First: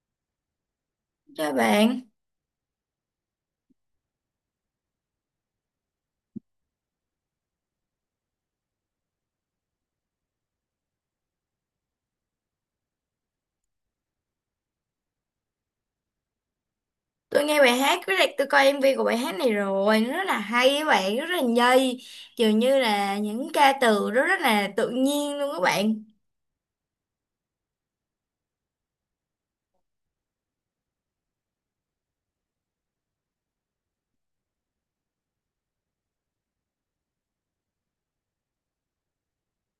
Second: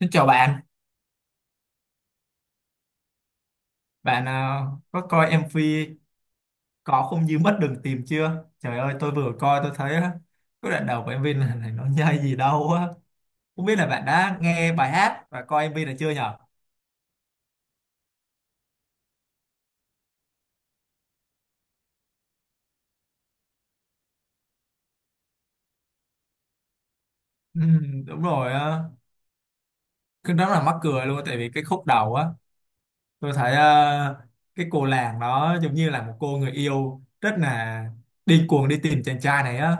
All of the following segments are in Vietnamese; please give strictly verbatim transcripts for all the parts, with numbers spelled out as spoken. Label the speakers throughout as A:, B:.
A: Xin chào bạn,
B: Chào bạn,
A: bạn à, có coi em vê Có Không Như Mất Đường Tìm chưa? Trời ơi, tôi vừa coi tôi thấy á, cái đoạn đầu của em vê này, này nó nhây gì đâu á. Không biết là bạn đã nghe bài hát và coi em vê này chưa nhở?
B: tôi nghe bài hát với lại tôi coi em vê của bài hát này rồi, nó rất là hay các bạn, rất là nhây, dường như là những ca từ đó rất là tự nhiên luôn các bạn.
A: Ừ, đúng rồi, á. Cái đó là mắc cười luôn tại vì cái khúc đầu á, tôi thấy à, cái cô làng đó giống như là một cô người yêu rất là điên cuồng đi tìm chàng trai này á.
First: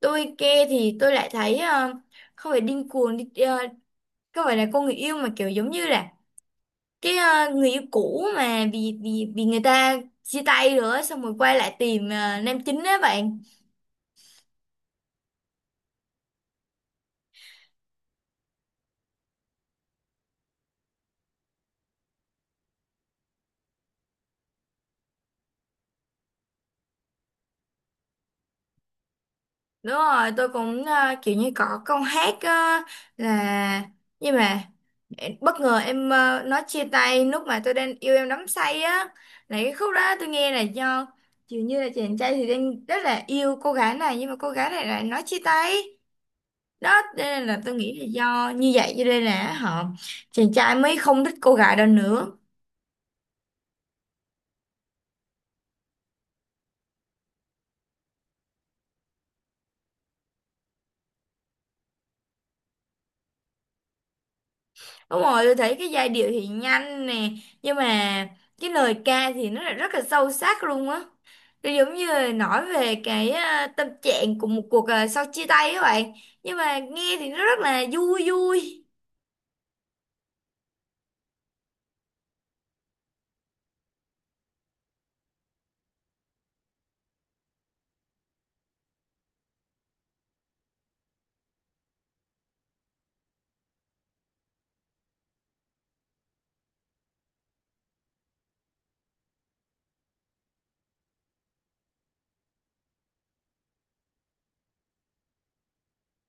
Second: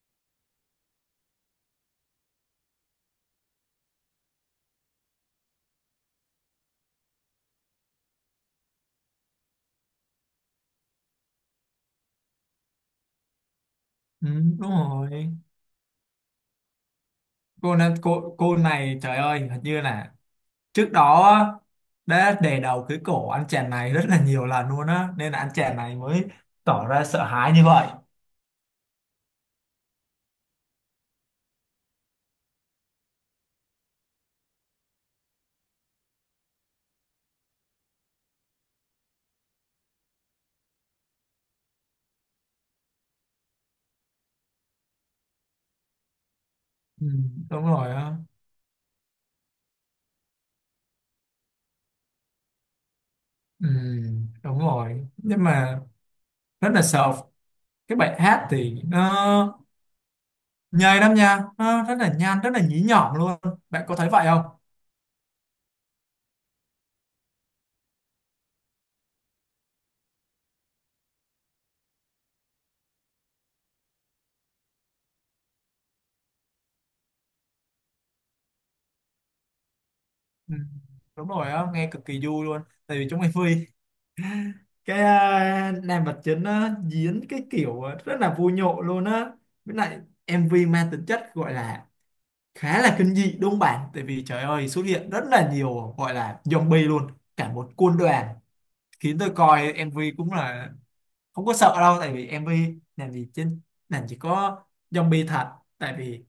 B: Tôi nghe thì tôi lại thấy ờ, không phải điên cuồng, đi- ờ, không phải là cô người yêu mà kiểu giống như là cái ờ, người yêu cũ mà vì vì vì người ta chia tay rồi, xong rồi quay lại tìm ờ, nam chính đó bạn.
A: Ừ, đúng rồi. Cô, này- cô, cô này trời ơi, hình như là trước đó đã đè đầu cái cổ anh chàng này rất là nhiều lần luôn á, nên là anh chàng này mới tỏ ra sợ hãi như vậy.
B: Đúng rồi, tôi cũng ờ, kiểu như có câu hát ờ, là nhưng mà bất ngờ em ờ, nói chia tay lúc mà tôi đang yêu em đắm say á, là cái khúc đó tôi nghe là do dường như là chàng trai thì đang rất là yêu cô gái này, nhưng mà cô gái này lại nói chia tay đó,
A: Ừ,
B: cho nên là
A: đúng
B: tôi
A: rồi
B: nghĩ là
A: á.
B: do như vậy cho nên là họ, chàng trai mới không thích cô gái đó nữa.
A: Ừ, đúng rồi, nhưng mà rất là sợ. Cái bài hát thì nó nhây lắm nha, nó rất là nhanh, rất là nhí nhỏm luôn, bạn có thấy vậy không?
B: Đúng rồi, tôi thấy cái giai điệu thì nhanh nè, nhưng mà cái lời ca thì nó lại rất là sâu sắc luôn á. Nó giống như là nói về cái à, tâm trạng của một cuộc à, sau chia tay các bạn. Nhưng mà nghe thì nó rất là vui vui.
A: Ừ, đúng rồi á, nghe cực kỳ vui luôn. Tại vì trong em vê cái à, nam vật chính á diễn cái kiểu rất là vui nhộn luôn á. Với lại em vê mang tính chất gọi là khá là kinh dị, đúng không bạn? Tại vì trời ơi xuất hiện rất là nhiều gọi là zombie luôn, cả một quân đoàn, khiến tôi coi em vê cũng là không có sợ đâu. Tại vì em vê làm gì trên làm chỉ có zombie thật, tại vì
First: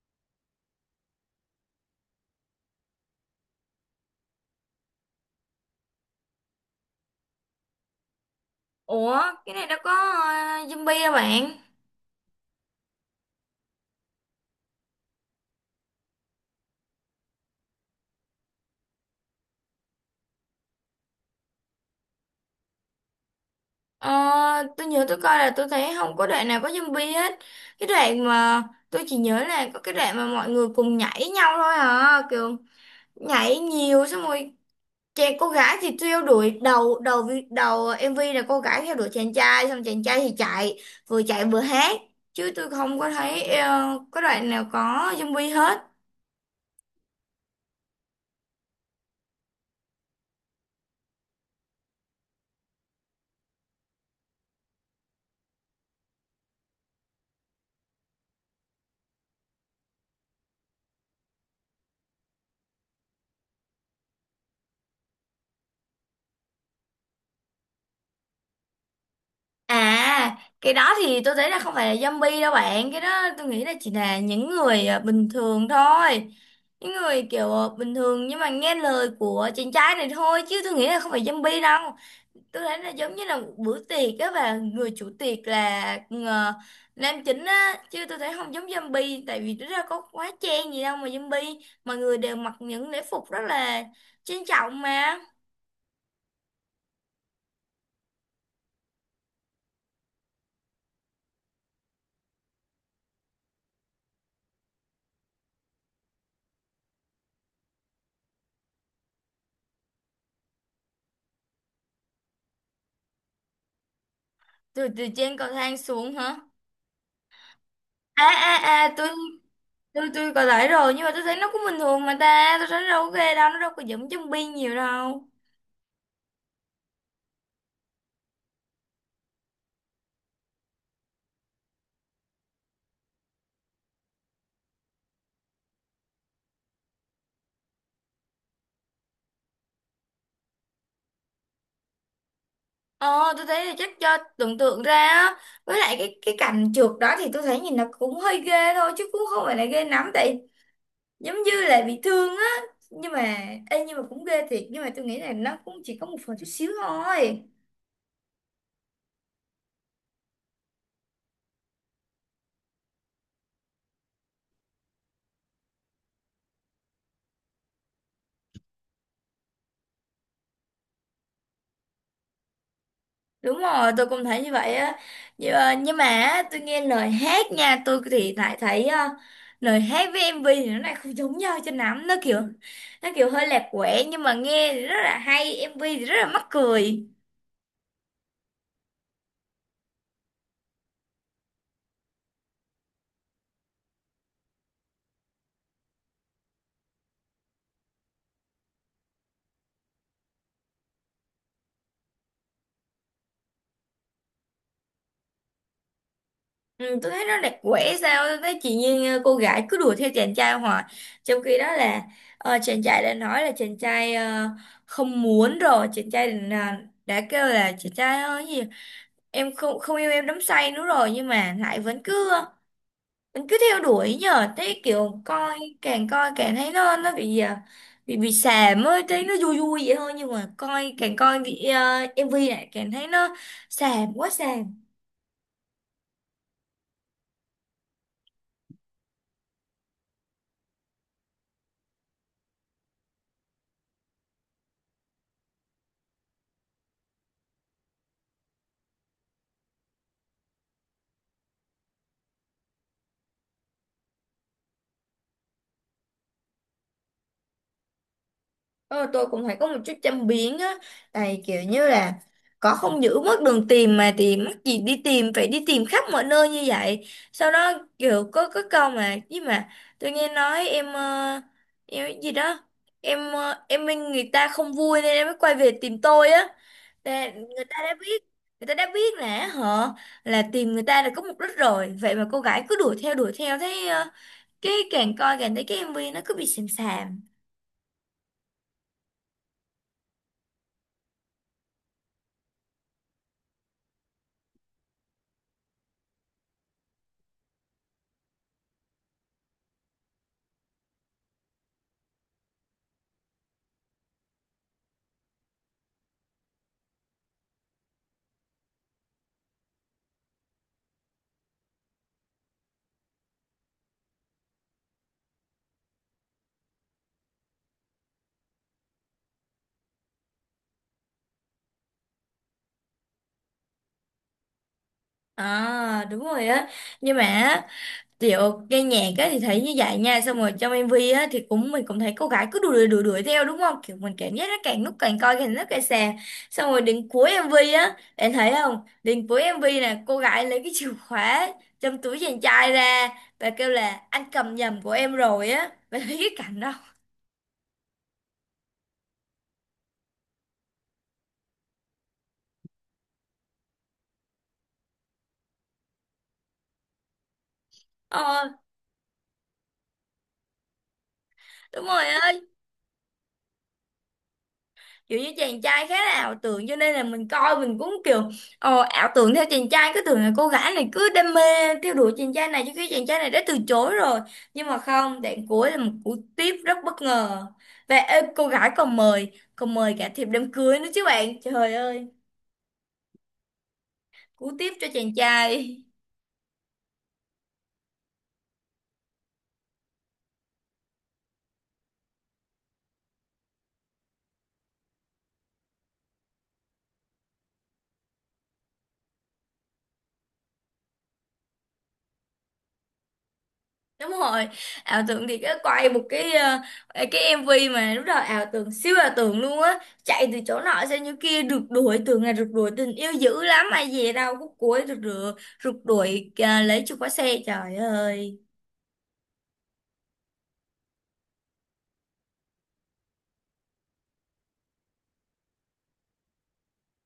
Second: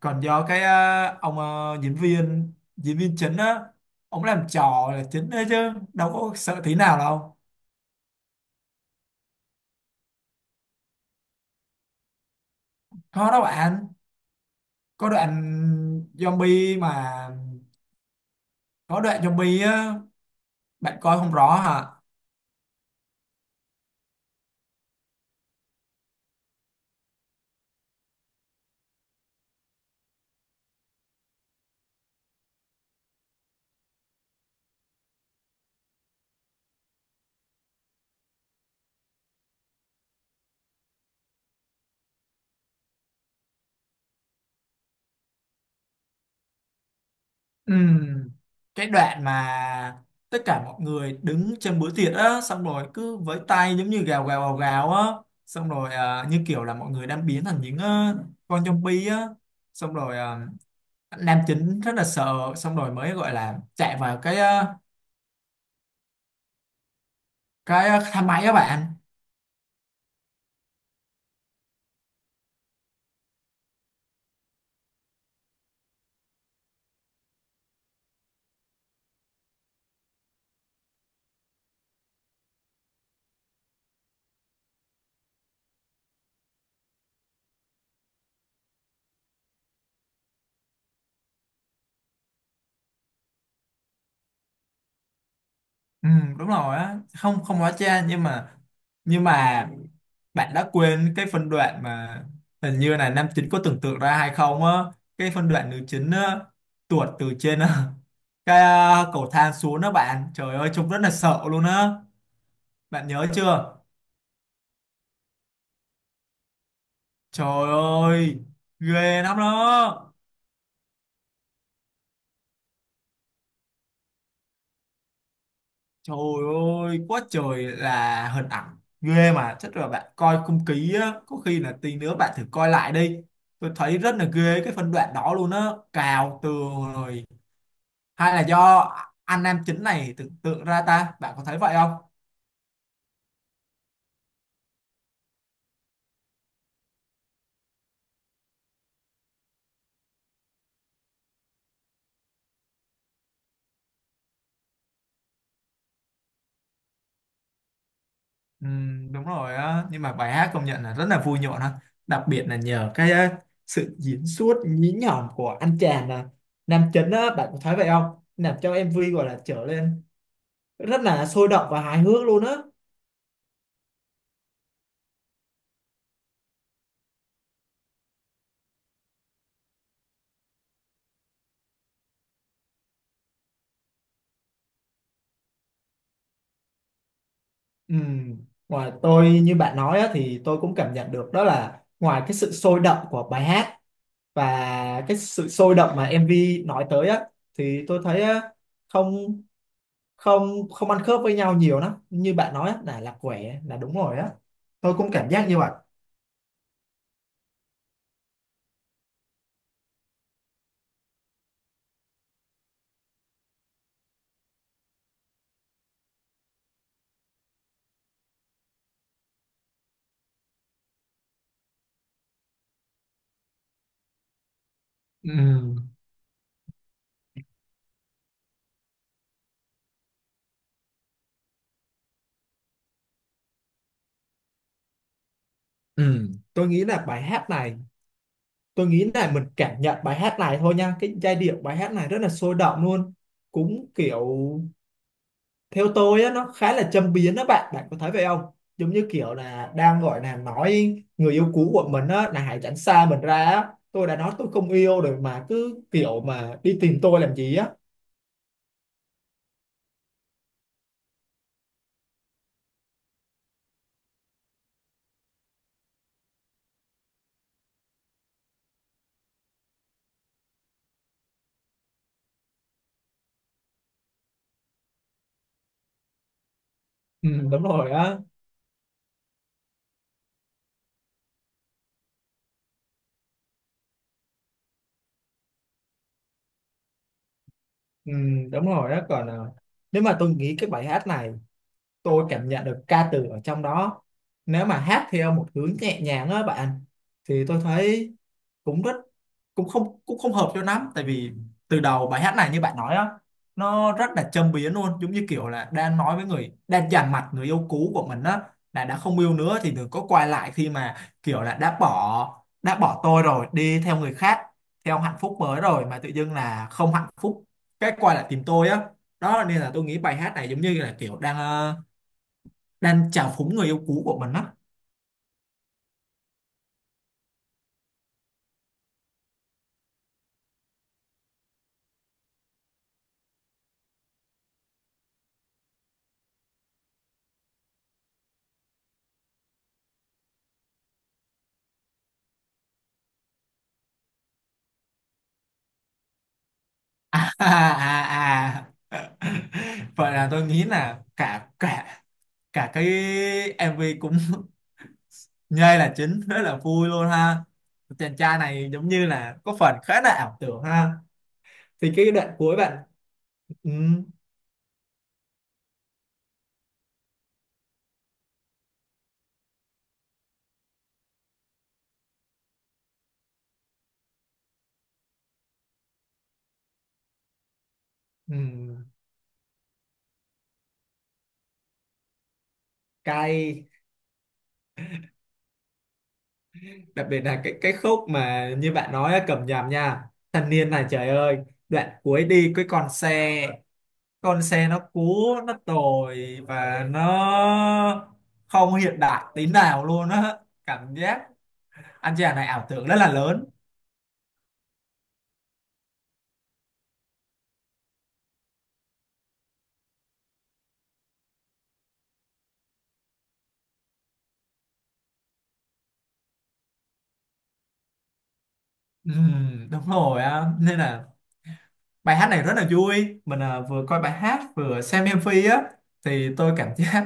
A: còn do cái ờ, ông ờ, diễn viên diễn viên chính á, ông làm trò là chính đấy chứ đâu có sợ tí nào đâu.
B: Ủa, cái này nó có à, zombie hả bạn?
A: Có đâu bạn, có đoạn zombie mà, có đoạn zombie á, bạn coi không rõ hả?
B: Ờ, tôi nhớ tôi coi là tôi thấy không có đoạn nào có zombie hết. Cái đoạn mà tôi chỉ nhớ là có cái đoạn mà mọi người cùng nhảy nhau thôi à, kiểu nhảy nhiều xong rồi chàng cô gái thì theo đuổi đầu đầu vi- đầu ờ, em MV là cô gái theo đuổi chàng trai, xong chàng trai thì chạy, vừa chạy vừa hát, chứ tôi không có thấy ờ, có đoạn nào có zombie hết.
A: Ừm, cái đoạn mà tất cả mọi người đứng trên bữa tiệc á, xong rồi cứ với tay giống như gào gào gào gào á, xong rồi à, như kiểu là mọi người đang biến thành những ờ, con zombie á, xong rồi à, nam chính rất là sợ, xong rồi mới gọi là chạy vào cái ờ, cái ờ, thang máy á bạn.
B: À, cái đó thì tôi thấy là không phải là zombie đâu bạn, cái đó tôi nghĩ là chỉ là những người ờ, bình thường thôi, những người kiểu ờ, bình thường nhưng mà nghe lời của chàng trai này thôi, chứ tôi nghĩ là không phải zombie đâu. Tôi thấy là giống như là một bữa tiệc á, và người chủ tiệc là ờ, nam chính á, chứ tôi thấy không giống zombie, tại vì nó ra có quá chen gì đâu mà zombie, mọi người đều mặc những lễ phục rất là trang trọng mà.
A: Ừ, đúng rồi á, không không hóa trang, nhưng mà nhưng mà bạn đã quên cái phân đoạn mà hình như là nam chính có tưởng tượng ra hay không á? Cái phân đoạn nữ chính á, tuột từ trên á, cái à, cầu thang xuống đó bạn, trời ơi trông rất là sợ luôn á, bạn nhớ chưa?
B: Từ từ trên cầu thang xuống hả?
A: Trời
B: À
A: ơi
B: à à, tôi
A: ghê lắm
B: tôi
A: đó.
B: tôi có lại rồi, nhưng mà tôi thấy nó cũng bình thường mà ta, tôi thấy nó đâu có ghê đâu, nó đâu có giống zombie nhiều đâu.
A: Trời ơi, quá trời là hình ảnh ghê mà chắc là bạn coi không kỹ á, có khi là tí nữa bạn thử coi lại đi. Tôi thấy rất là ghê cái phân đoạn đó luôn á, cào tường rồi hay là do anh nam chính này tưởng tượng ra ta, bạn có thấy vậy không?
B: Ờ, tôi thấy là chắc cho tưởng tượng ra á, với lại cái cái cảnh trượt đó thì tôi thấy nhìn nó cũng hơi ghê thôi chứ cũng không phải là ghê lắm, tại giống như là bị thương á. Nhưng mà ê, nhưng mà cũng ghê thiệt, nhưng mà tôi nghĩ là nó cũng chỉ có một phần chút xíu thôi.
A: Ừ, đúng rồi á, nhưng mà bài hát công nhận là rất là vui nhộn ha, đặc biệt là nhờ cái ờ, sự diễn xuất nhí nhọn của anh chàng là nam chính á, bạn có thấy vậy không? Làm cho em vê gọi là trở lên rất là sôi động và hài hước luôn á.
B: Đúng rồi, tôi cũng thấy như vậy á. Nhưng, ờ, nhưng mà á, tôi nghe lời hát nha, tôi thì lại thấy ờ, lời hát với em vê thì nó lại không giống nhau cho lắm, nó kiểu nó kiểu hơi lạc quẻ, nhưng mà nghe thì rất là hay, em vê thì rất là mắc cười.
A: Ừ. Ngoài tôi như bạn nói á, thì tôi cũng cảm nhận được đó là ngoài cái sự sôi động của bài hát và cái sự sôi động mà em vê nói tới á, thì tôi thấy á, không không không ăn khớp với nhau nhiều lắm, như bạn nói á, là là quẻ là đúng rồi á, tôi cũng cảm giác như vậy.
B: Ừ, tôi thấy nó đẹp quẻ sao, tôi thấy chị Nhiên ờ, cô gái cứ đuổi theo chàng trai hoài, trong khi đó là ờ, chàng trai đã nói là chàng trai ờ, không muốn rồi, chàng trai đã, đã kêu là chàng trai ơi gì em không không yêu em đắm say nữa rồi, nhưng mà lại vẫn cứ ờ, vẫn cứ theo đuổi, nhờ thấy kiểu coi
A: Ừ.
B: càng coi càng thấy nó nó bị ờ, bị bị xàm ấy, thấy nó vui vui vậy thôi, nhưng mà coi càng coi bị, ờ, em vê này càng thấy nó xàm quá xàm.
A: Ừ, tôi nghĩ là bài hát này, tôi nghĩ là mình cảm nhận bài hát này thôi nha, cái giai điệu bài hát này rất là sôi động luôn, cũng kiểu theo tôi á nó khá là châm biếm đó bạn, bạn có thấy vậy không? Giống như kiểu là đang gọi là nói người yêu cũ của mình á là hãy tránh xa mình ra á, tôi đã nói tôi không yêu rồi mà cứ kiểu mà đi tìm tôi làm gì á.
B: Ờ, tôi cũng phải có một chút châm biếm á, tại kiểu như là có không giữ mất đường tìm mà thì mắc gì đi tìm, phải đi tìm khắp mọi nơi như vậy. Sau đó kiểu có có câu mà chứ mà tôi nghe nói em ờ, em gì đó, em ờ, em minh người ta không vui nên em mới quay về tìm tôi á. Là
A: Ừ, đúng
B: người ta
A: rồi
B: đã
A: á.
B: biết, người ta đã biết là họ, là tìm người ta là có mục đích rồi, vậy mà cô gái cứ đuổi theo đuổi theo thấy ờ, cái càng coi càng thấy cái em vê nó cứ bị xàm xàm.
A: Ừ, đúng rồi á, còn à, nếu mà tôi nghĩ cái bài hát này, tôi cảm nhận được ca từ ở trong đó, nếu mà hát theo một hướng nhẹ nhàng á bạn, thì tôi thấy cũng rất cũng không cũng không hợp cho lắm. Tại vì từ đầu bài hát này như bạn nói á, nó rất là châm biếm luôn, giống như kiểu là đang nói với người đang dằn mặt người yêu cũ của mình á, là đã không yêu nữa thì đừng có quay lại, khi mà kiểu là đã bỏ đã bỏ tôi rồi đi theo người khác, theo hạnh phúc mới rồi mà tự dưng là không hạnh phúc cái quay lại tìm tôi á. Đó nên là tôi nghĩ bài hát này giống như là kiểu đang ờ, đang chà phúng người yêu cũ của mình á.
B: À đúng rồi á. Nhưng mà á, kiểu nghe nhạc á thì thấy như vậy nha. Xong rồi trong em vê á thì cũng mình cũng thấy cô gái cứ đuổi đuổi đuổi đuổi theo đúng không? Kiểu mình cảm giác nó càng lúc càng coi càng lúc càng xà. Xong rồi đến cuối em vê á, bạn thấy không? Đến cuối em vê nè, cô gái lấy cái chìa khóa trong túi chàng trai ra, và kêu là anh cầm nhầm của em rồi á. Bạn thấy cái cảnh đó.
A: À, à, à. Vậy là tôi nghĩ là cả cả cả cái em vê cũng nhây là chính, rất là vui luôn ha, chàng trai
B: Ờ,
A: này giống như là có phần khá là ảo tưởng ha.
B: đúng
A: Thì
B: rồi
A: cái
B: á,
A: đoạn cuối bạn ừ,
B: kiểu như chàng trai khá là ảo tưởng, cho nên là mình coi mình cũng kiểu ờ, ảo tưởng theo chàng trai, cứ tưởng là cô gái này cứ đam mê theo đuổi chàng trai này, chứ khi chàng trai này đã từ chối rồi. Nhưng mà không, đoạn cuối là một cú tiếp rất bất ngờ, và ê,
A: ừ,
B: cô gái còn mời, còn mời cả thiệp đám cưới nữa chứ bạn, trời ơi,
A: cay.
B: cú tiếp cho chàng trai.
A: Đặc biệt là cái cái khúc mà như bạn nói á, cầm nhầm nha, thanh niên này trời ơi đoạn cuối đi cái con xe, con xe nó cũ nó tồi và nó không hiện đại tí nào luôn á. Cảm giác anh chàng này ảo tưởng rất là lớn.
B: Đúng rồi, ảo tưởng thì cái quay một cái ờ, cái em vê mà lúc đầu ảo tưởng, siêu ảo tưởng luôn á, chạy từ chỗ nọ sang chỗ kia rượt đuổi, tưởng là rượt đuổi tình yêu dữ lắm, mà về đâu khúc cuối rượt rượt rượt đuổi à, lấy chìa khóa xe, trời ơi.
A: Ừm, đúng rồi á, nên là bài hát này rất là vui, mình à, vừa coi bài hát vừa xem em MV á, thì tôi cảm giác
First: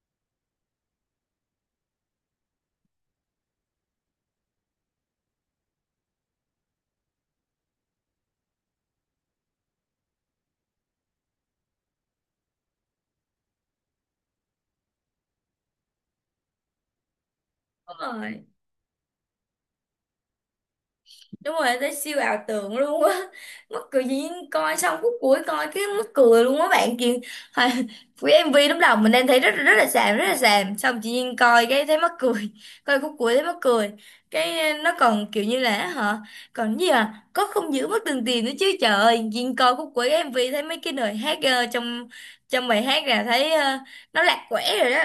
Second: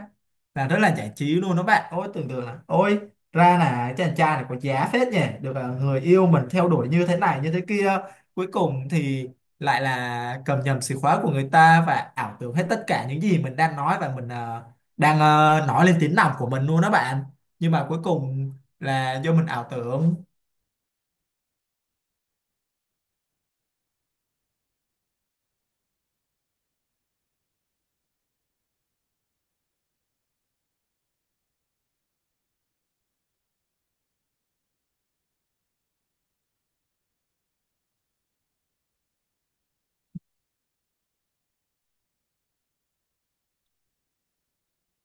A: là rất là giải trí luôn đó bạn. Ôi tưởng tượng là ôi ra là chàng trai này có giá phết nhỉ, được à, người yêu mình theo đuổi như thế này như thế kia, cuối cùng thì lại là cầm nhầm chìa khóa của người ta và ảo tưởng hết tất cả những gì mình đang nói và mình à, đang à, nói lên tiếng lòng của mình luôn đó bạn. Nhưng mà
B: Đúng
A: cuối
B: rồi,
A: cùng là do mình ảo tưởng.
B: đúng rồi, tới siêu ảo tưởng luôn á mắc cười gì, coi xong khúc cuối coi cái mắc cười luôn á bạn kia. Hồi- cái em vê lúc đầu mình đang thấy rất rất là xàm, rất là xàm, xong chị Duyên coi cái thấy mắc cười coi khúc cuối thấy mắc cười cái ờ, nó còn kiểu như là hả còn gì à, có không giữ mất từng tiền nữa chứ, trời ơi, Duyên coi khúc cuối cái em vê thấy mấy cái lời hát ờ, trong trong bài hát là thấy ờ, nó lạc quẻ rồi đó.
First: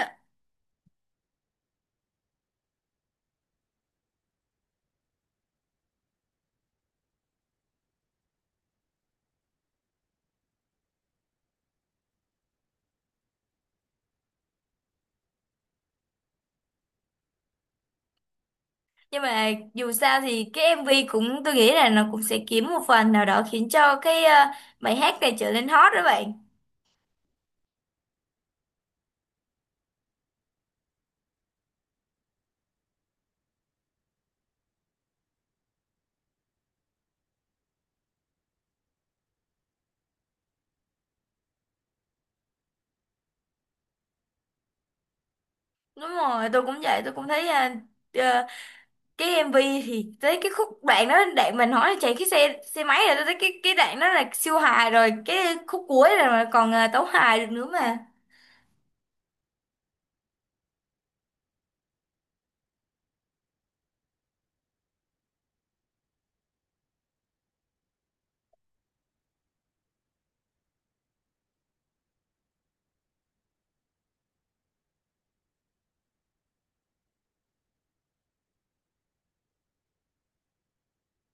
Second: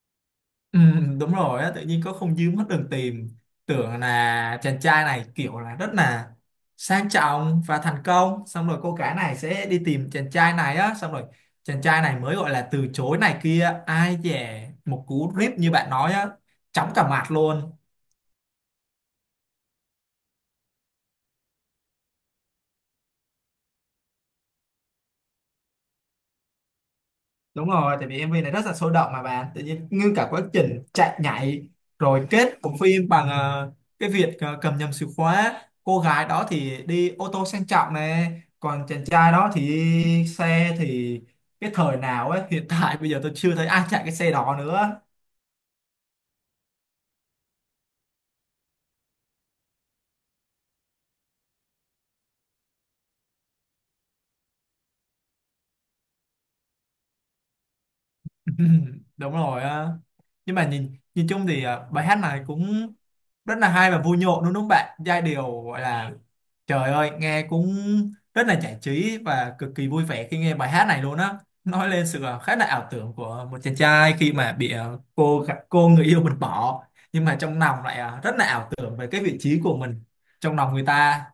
A: Ừ, đúng rồi á, tự nhiên có không dư mất đường tìm, tưởng là chàng trai này kiểu là rất là sang trọng và thành công, xong rồi cô gái này sẽ đi tìm chàng trai này á, xong rồi chàng trai này mới gọi là từ chối này kia, ai dè một cú rip như bạn nói á, chóng cả mặt luôn.
B: Nhưng mà dù sao thì cái em vê cũng, tôi nghĩ là nó cũng sẽ kiếm một phần nào đó khiến cho cái ờ, bài hát này trở nên hot đó bạn.
A: Đúng rồi, tại vì em MV này rất là sôi động mà bạn, tự nhiên ngưng cả quá trình chạy nhảy rồi kết của phim bằng ờ, cái việc ờ, cầm nhầm chìa khóa. Cô gái đó thì đi ô tô sang trọng này, còn chàng trai đó thì đi xe thì cái thời nào ấy, hiện tại bây giờ tôi chưa thấy ai chạy cái xe đó nữa.
B: Đúng rồi, tôi cũng vậy, tôi cũng thấy ờ, ờ, cái em vê thì tới cái khúc đoạn đó, đoạn mình hỏi là chạy cái xe xe máy rồi, tôi thấy cái cái đoạn đó là siêu hài rồi, cái khúc cuối rồi mà còn ờ, tấu hài được nữa mà.
A: Đúng rồi á, nhưng mà nhìn nhìn chung thì à, bài hát này cũng rất là hay và vui nhộn đúng không bạn? Giai điệu gọi là trời ơi nghe cũng rất là giải trí và cực kỳ vui vẻ khi nghe bài hát này luôn á, nói lên sự à, khá là ảo tưởng của một chàng trai khi mà bị à, cô gặp cô người yêu mình bỏ, nhưng mà trong lòng lại à, rất là ảo tưởng về cái vị trí của mình trong lòng người ta.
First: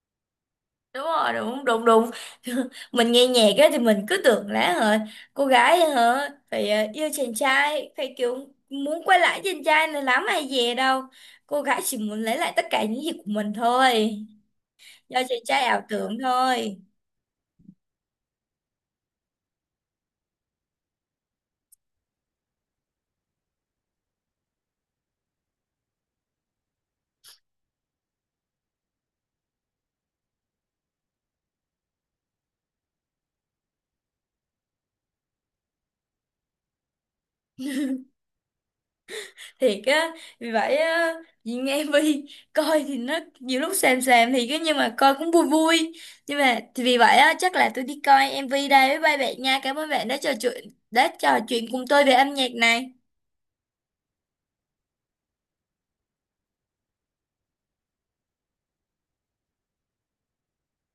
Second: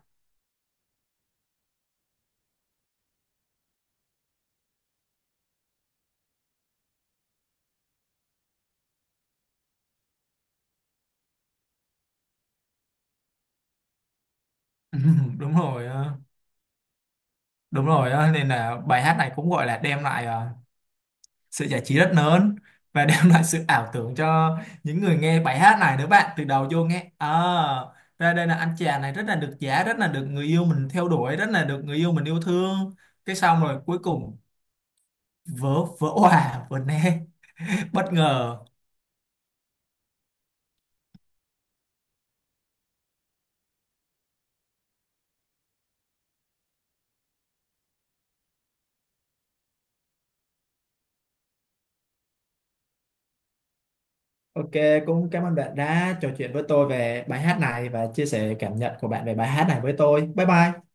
B: Đúng rồi, đúng đúng đúng mình nghe nhạc á thì mình cứ tưởng là hả cô gái hả phải ờ, yêu chàng trai, phải kiểu muốn quay lại chàng trai này lắm hay gì đâu, cô gái chỉ muốn lấy lại tất cả những gì của mình thôi, do chàng
A: Đúng
B: trai ảo
A: rồi
B: tưởng
A: á.
B: thôi.
A: Đúng rồi á, nên là bài hát này cũng gọi là đem lại à, sự giải trí rất lớn và đem lại sự ảo tưởng cho những người nghe bài hát này nữa bạn. Từ đầu vô nghe à, ra đây là anh chàng này rất là được giá, rất là được người yêu mình theo đuổi, rất là được người yêu mình yêu thương, cái xong rồi cuối cùng vỡ vỡ òa vỡ nè, bất ngờ.
B: Thiệt á, vì vậy á, nhìn nghe Vi coi thì nó nhiều lúc xàm xàm thì cái, nhưng mà coi cũng vui vui. Nhưng mà thì vì vậy á, chắc là tôi đi coi em vê đây với ba bạn nha, cảm ơn bạn đã trò chuyện, đã trò chuyện cùng tôi về âm nhạc này.
A: Ok, cũng cảm ơn bạn đã trò chuyện với tôi về bài hát này và chia sẻ cảm nhận của bạn về bài hát này với tôi. Bye bye.